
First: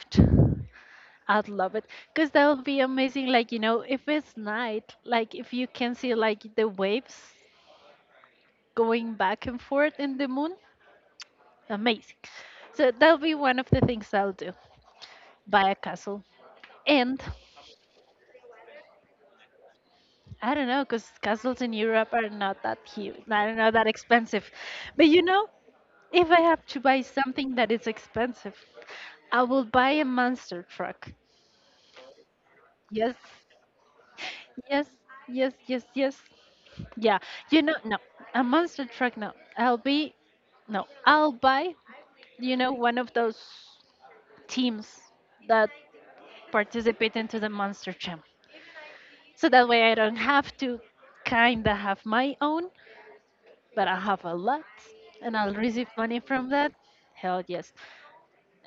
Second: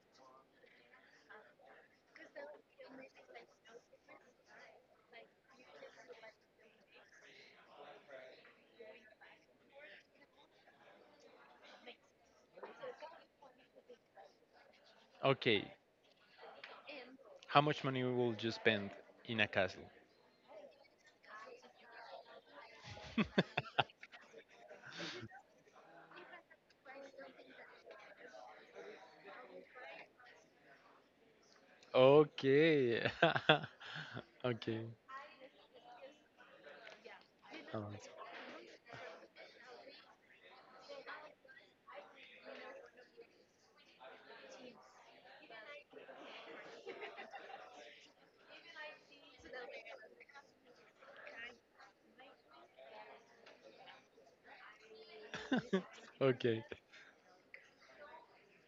Speaker 1: I'd love it because that would be amazing. Like, you know, if it's night, like if you can see like the waves going back and forth in the moon. Amazing. So that'll be one of the things I'll do. Buy
Speaker 2: Okay.
Speaker 1: a castle. And
Speaker 2: How much money will you spend in a castle?
Speaker 1: I don't know, because castles in Europe are not that huge. I don't know, that
Speaker 2: <laughs>
Speaker 1: expensive. But you know, if I have to buy something that is expensive, I will buy a monster truck.
Speaker 2: Okay.
Speaker 1: Yes,
Speaker 2: <laughs> Okay.
Speaker 1: yes, yes, yes, yes. Yeah, you know, no,
Speaker 2: Alright.
Speaker 1: a monster truck, no. I'll be, no, I'll buy, you know, one of those teams that participate into the monster jam. So that way I don't have to kind of have my own, but I have a lot and I'll
Speaker 2: <laughs>
Speaker 1: receive money from
Speaker 2: Okay.
Speaker 1: that. Hell yes.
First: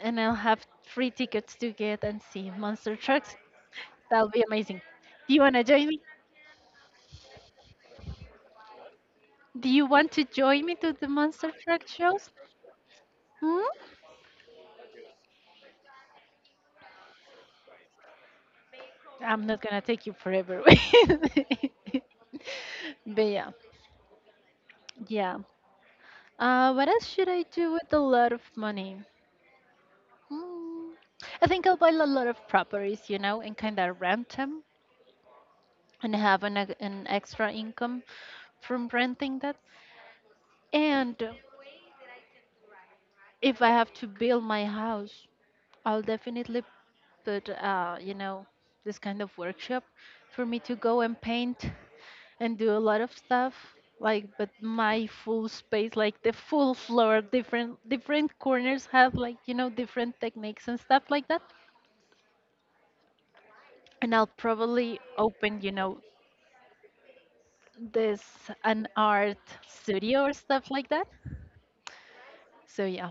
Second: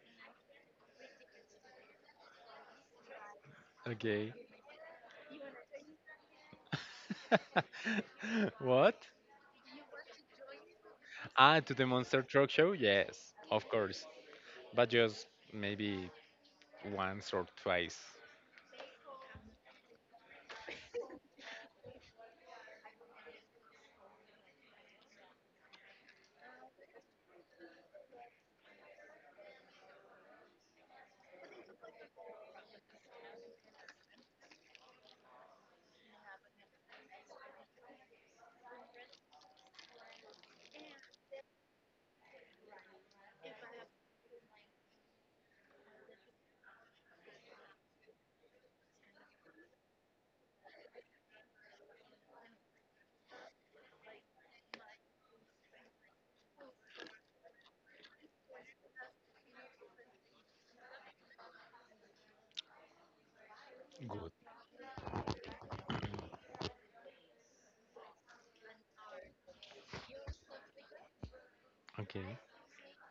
Speaker 1: And I'll have free tickets to get and see monster trucks. That'll
Speaker 2: Okay.
Speaker 1: be amazing. Do you want to join me?
Speaker 2: <laughs> What?
Speaker 1: Do you want to join me to the monster
Speaker 2: Ah, to
Speaker 1: truck
Speaker 2: the Monster
Speaker 1: shows?
Speaker 2: Truck Show? Yes,
Speaker 1: Hmm?
Speaker 2: of course. But just maybe once or twice.
Speaker 1: I'm not going to take you forever. <laughs> But yeah. Yeah. Uh, what else should I do with a lot of money? Mm. I think I'll buy a lot of properties, you know, and kind of rent them and have an, ex- an extra income from renting that. And if I have to build my house, I'll definitely put, uh, you know, this kind of workshop for me to go and paint and do a lot of stuff. Like, but my full space, like the full floor, different different corners have like you know different techniques and stuff like that. And I'll
Speaker 2: Good.
Speaker 1: probably open, you know, this an art studio or stuff like that.
Speaker 2: Okay.
Speaker 1: So yeah,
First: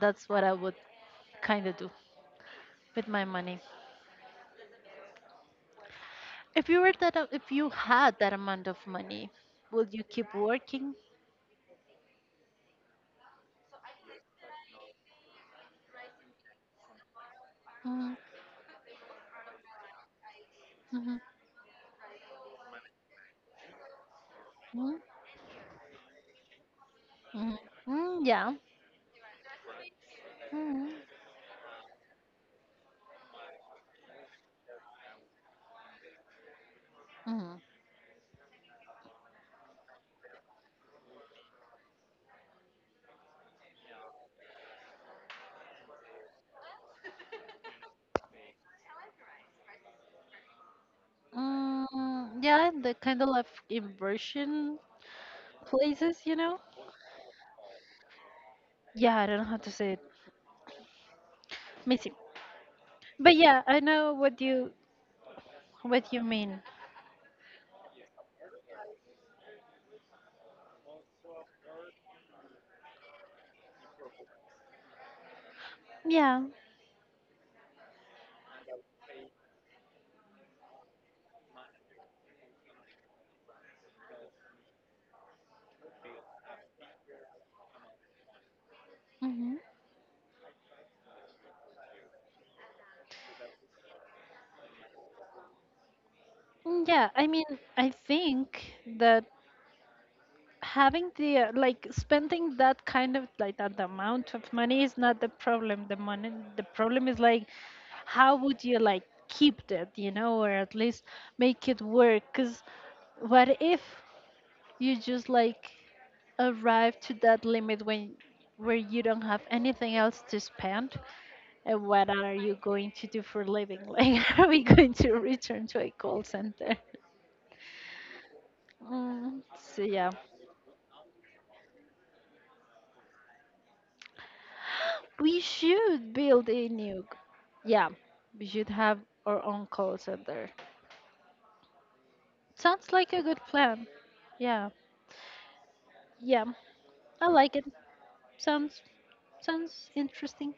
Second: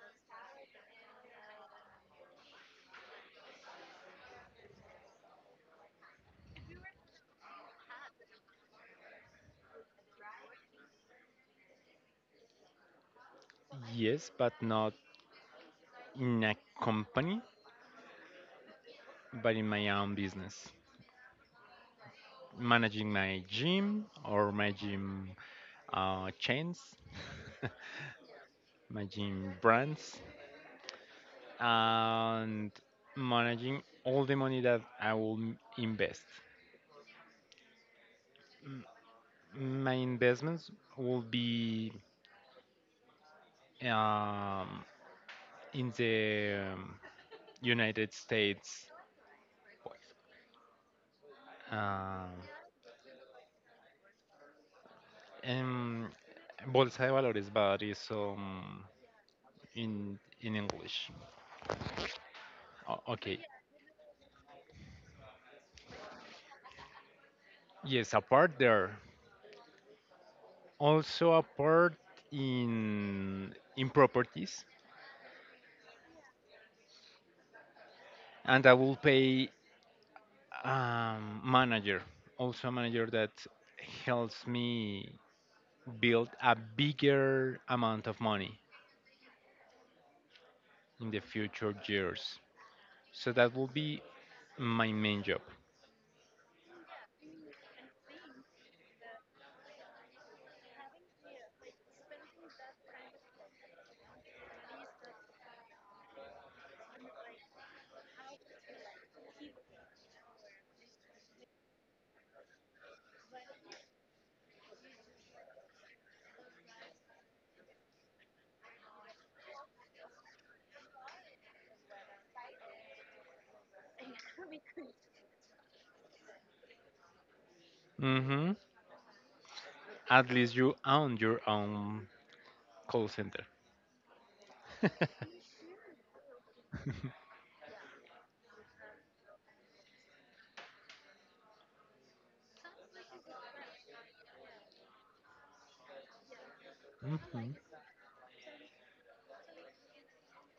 Speaker 1: that's what I would kind of do with my money. If you were that, a- if you had that amount of money, would you keep working?
Speaker 2: Yes, but not in a company,
Speaker 1: Mm,
Speaker 2: but in my own business.
Speaker 1: mhm,
Speaker 2: Managing my gym or my
Speaker 1: mm,
Speaker 2: gym uh, chains.
Speaker 1: mhm,
Speaker 2: <laughs>
Speaker 1: mm, yeah.
Speaker 2: Managing brands,
Speaker 1: Mm,
Speaker 2: and managing all the money that I will m- invest.
Speaker 1: mhm,
Speaker 2: M- My investments will be um, in the um, United States. Um,
Speaker 1: mm, yeah, the kind of like inversion
Speaker 2: em,
Speaker 1: places, you know.
Speaker 2: Bolsa de Valores, but it's um,
Speaker 1: Yeah, I don't know how to say it.
Speaker 2: in in English.
Speaker 1: Missing.
Speaker 2: O-
Speaker 1: But
Speaker 2: okay.
Speaker 1: yeah, I know what you what you mean.
Speaker 2: Yes, a part there. Also a part in in properties,
Speaker 1: Yeah.
Speaker 2: and I will pay, um, manager, also a manager that helps me build a bigger amount of money
Speaker 1: Mm-hmm.
Speaker 2: in the future years. So that will be my main job.
Speaker 1: Mm, yeah, I mean, I think that having the uh, like spending that kind of like that amount of money is not the problem. The money, the problem is like, how would you like keep that, you know, or at least make it work? Because what if you just like arrive to that limit when where you don't have anything else to spend and what are you going to do for living, <laughs> like are we going to return to a call center.
Speaker 2: Hmm
Speaker 1: Mm, so yeah,
Speaker 2: At least you own your own call center. <laughs>
Speaker 1: we should build a nuke. Yeah, we should have our own call center. Sounds like a good plan. Yeah, yeah, I
Speaker 2: Mhm.
Speaker 1: like it. Sounds sounds interesting.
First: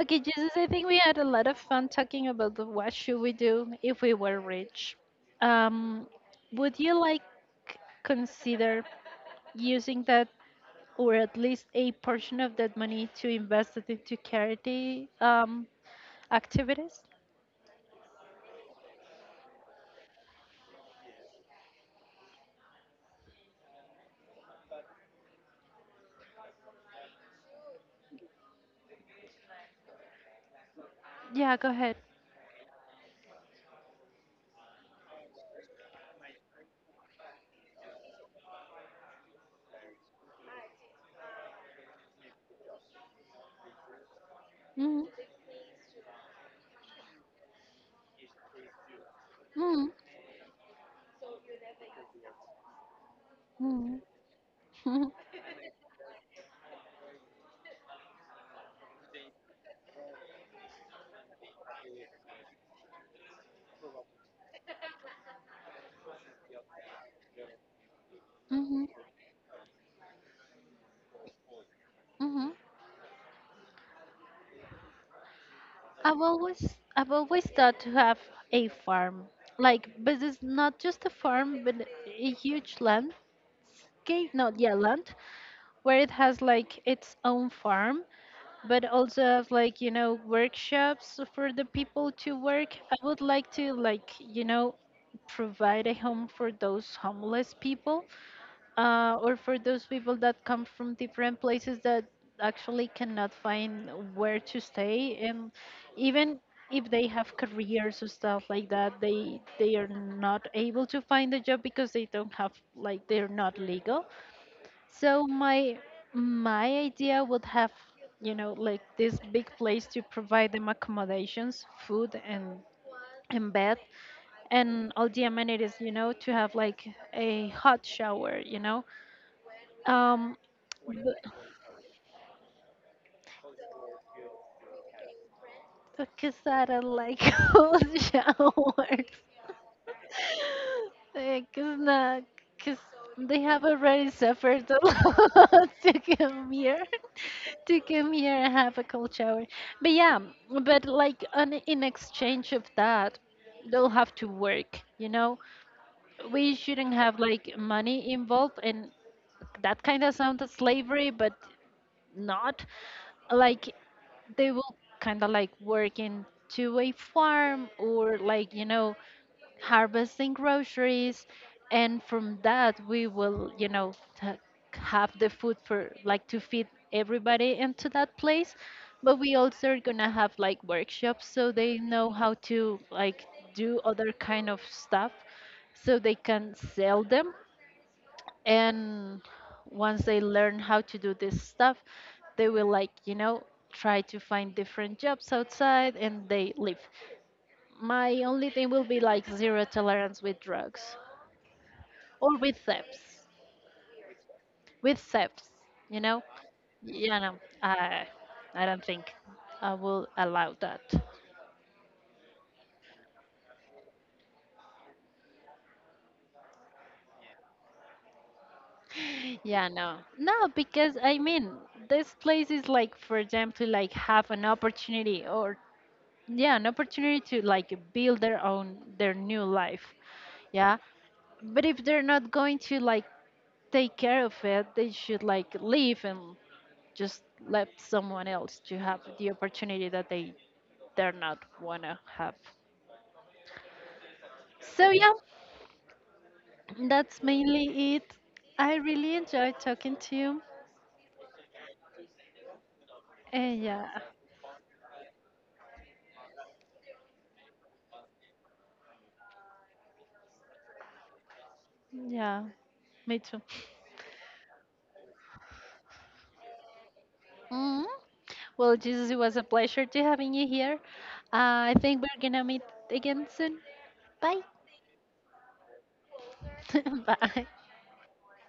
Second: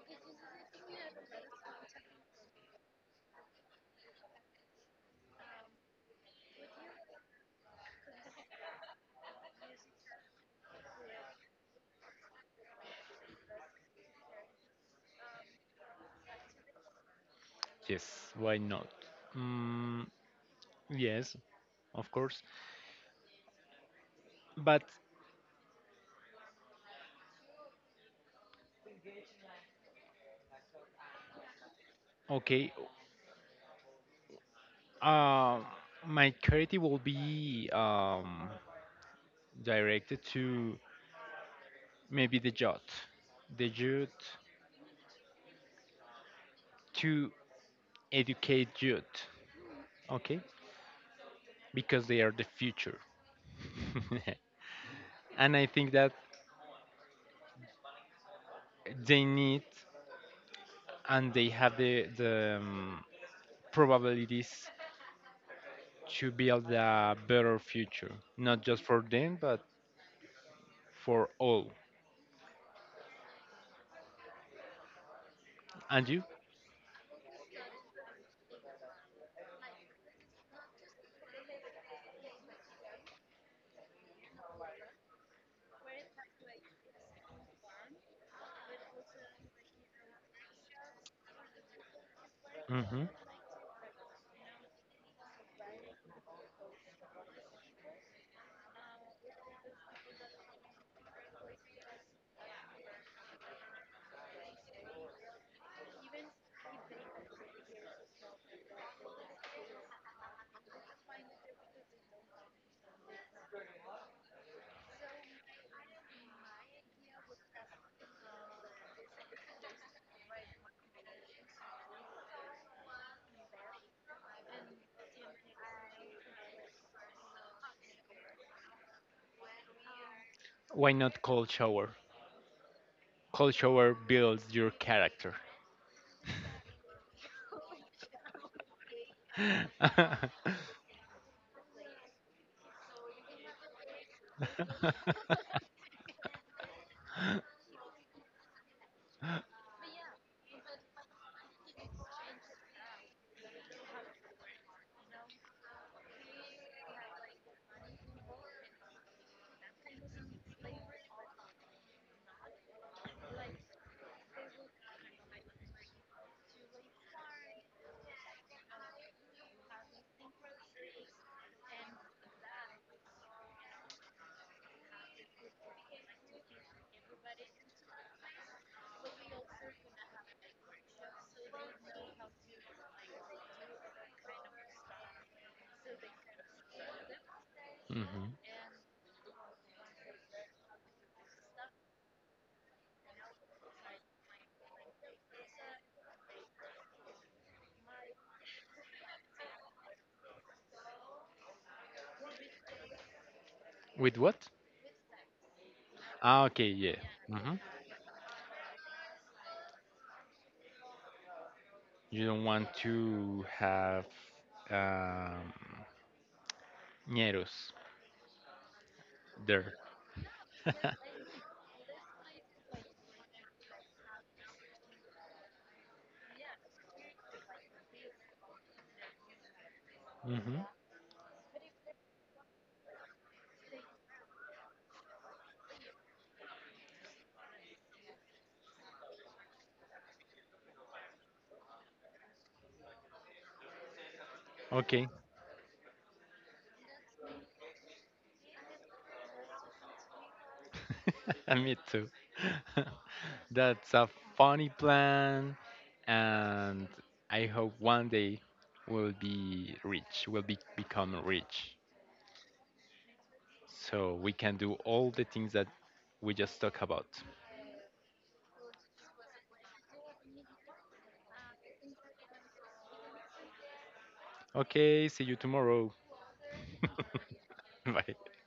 Speaker 1: Okay, Jesus, I think we had a lot of fun talking about the what should we do if we were rich. Um, would you like consider using that or at least a portion of that money to invest it into charity um, activities?
Speaker 2: Yes, why not? Mm, yes, of course. But
Speaker 1: Yeah, go ahead.
Speaker 2: okay, uh, my charity will be, um, directed to maybe the youth, the youth
Speaker 1: Mhm.
Speaker 2: to educate youth,
Speaker 1: Mhm.
Speaker 2: okay? Because they are the future.
Speaker 1: Mhm.
Speaker 2: <laughs>
Speaker 1: Mhm.
Speaker 2: and I think that they need, and they have the, the um, probabilities to build a better future, not just
Speaker 1: Mhm.
Speaker 2: for them, but for all.
Speaker 1: Mhm.
Speaker 2: And
Speaker 1: I've
Speaker 2: you?
Speaker 1: always I've always thought to have a farm. Like, but it's not just a farm, but a huge landscape. No, yeah, land where it has like its own farm, but also has like, you know, workshops for the people to work. I
Speaker 2: Hmm
Speaker 1: would like to like, you know, provide a home for those homeless people, uh, or for those people that come from different places that actually cannot find where to stay and even if they have careers or stuff like that they they are not able to find a job because they don't have like they're not legal, so my my idea would have you know like this big place to provide them accommodations, food and and bed and all the amenities, you know, to have like a hot shower, you know, um,
Speaker 2: Why not cold shower? Cold shower builds your character. <laughs>
Speaker 1: because I don't like <laughs> cold showers. Because not, because they have already suffered a lot <laughs> to come here, <laughs> to come here and have a cold shower. But yeah, but like on, in exchange of that, they'll have to work. You know, we shouldn't have like money involved, and that kind of sounds like slavery, but not like they will kind of like working to a farm or like you know harvesting groceries and from that we will you know t- have the food for like to feed everybody into that place, but we also are gonna have like workshops so they know how to like do other kind of stuff so they can sell them,
Speaker 2: Mhm.
Speaker 1: and once they learn how to do this stuff they will like you know try to find different jobs outside and they leave. My only thing will be like zero tolerance with drugs or with thefts.
Speaker 2: With what?
Speaker 1: With thefts, you know.
Speaker 2: Ah, okay, yeah.
Speaker 1: Yeah, no,
Speaker 2: hmm
Speaker 1: i i don't think I will allow that.
Speaker 2: You don't want to have um, ñeros
Speaker 1: <laughs> Yeah,
Speaker 2: there.
Speaker 1: no, no, because
Speaker 2: <laughs>
Speaker 1: I mean this place is like for them to like have an opportunity or yeah an opportunity to like build their own their new life.
Speaker 2: hmm
Speaker 1: Yeah, but if they're not going to like take care of it they should like leave and just let someone else to have the opportunity that they they're not wanna have, so
Speaker 2: Okay.
Speaker 1: yeah, that's mainly it. I really enjoyed talking to you
Speaker 2: <laughs> Me too. <laughs>
Speaker 1: and yeah.
Speaker 2: That's a funny plan, and I hope one day we'll be rich, we'll be, become rich,
Speaker 1: Yeah, me too.
Speaker 2: so we can do all the things that we just talk about.
Speaker 1: Mhm. Well, Jesus, it was a pleasure to having you here. uh, I think we're gonna meet again soon. Bye.
Speaker 2: Okay, see you tomorrow.
Speaker 1: <laughs> 拜。
Speaker 2: <laughs> Bye.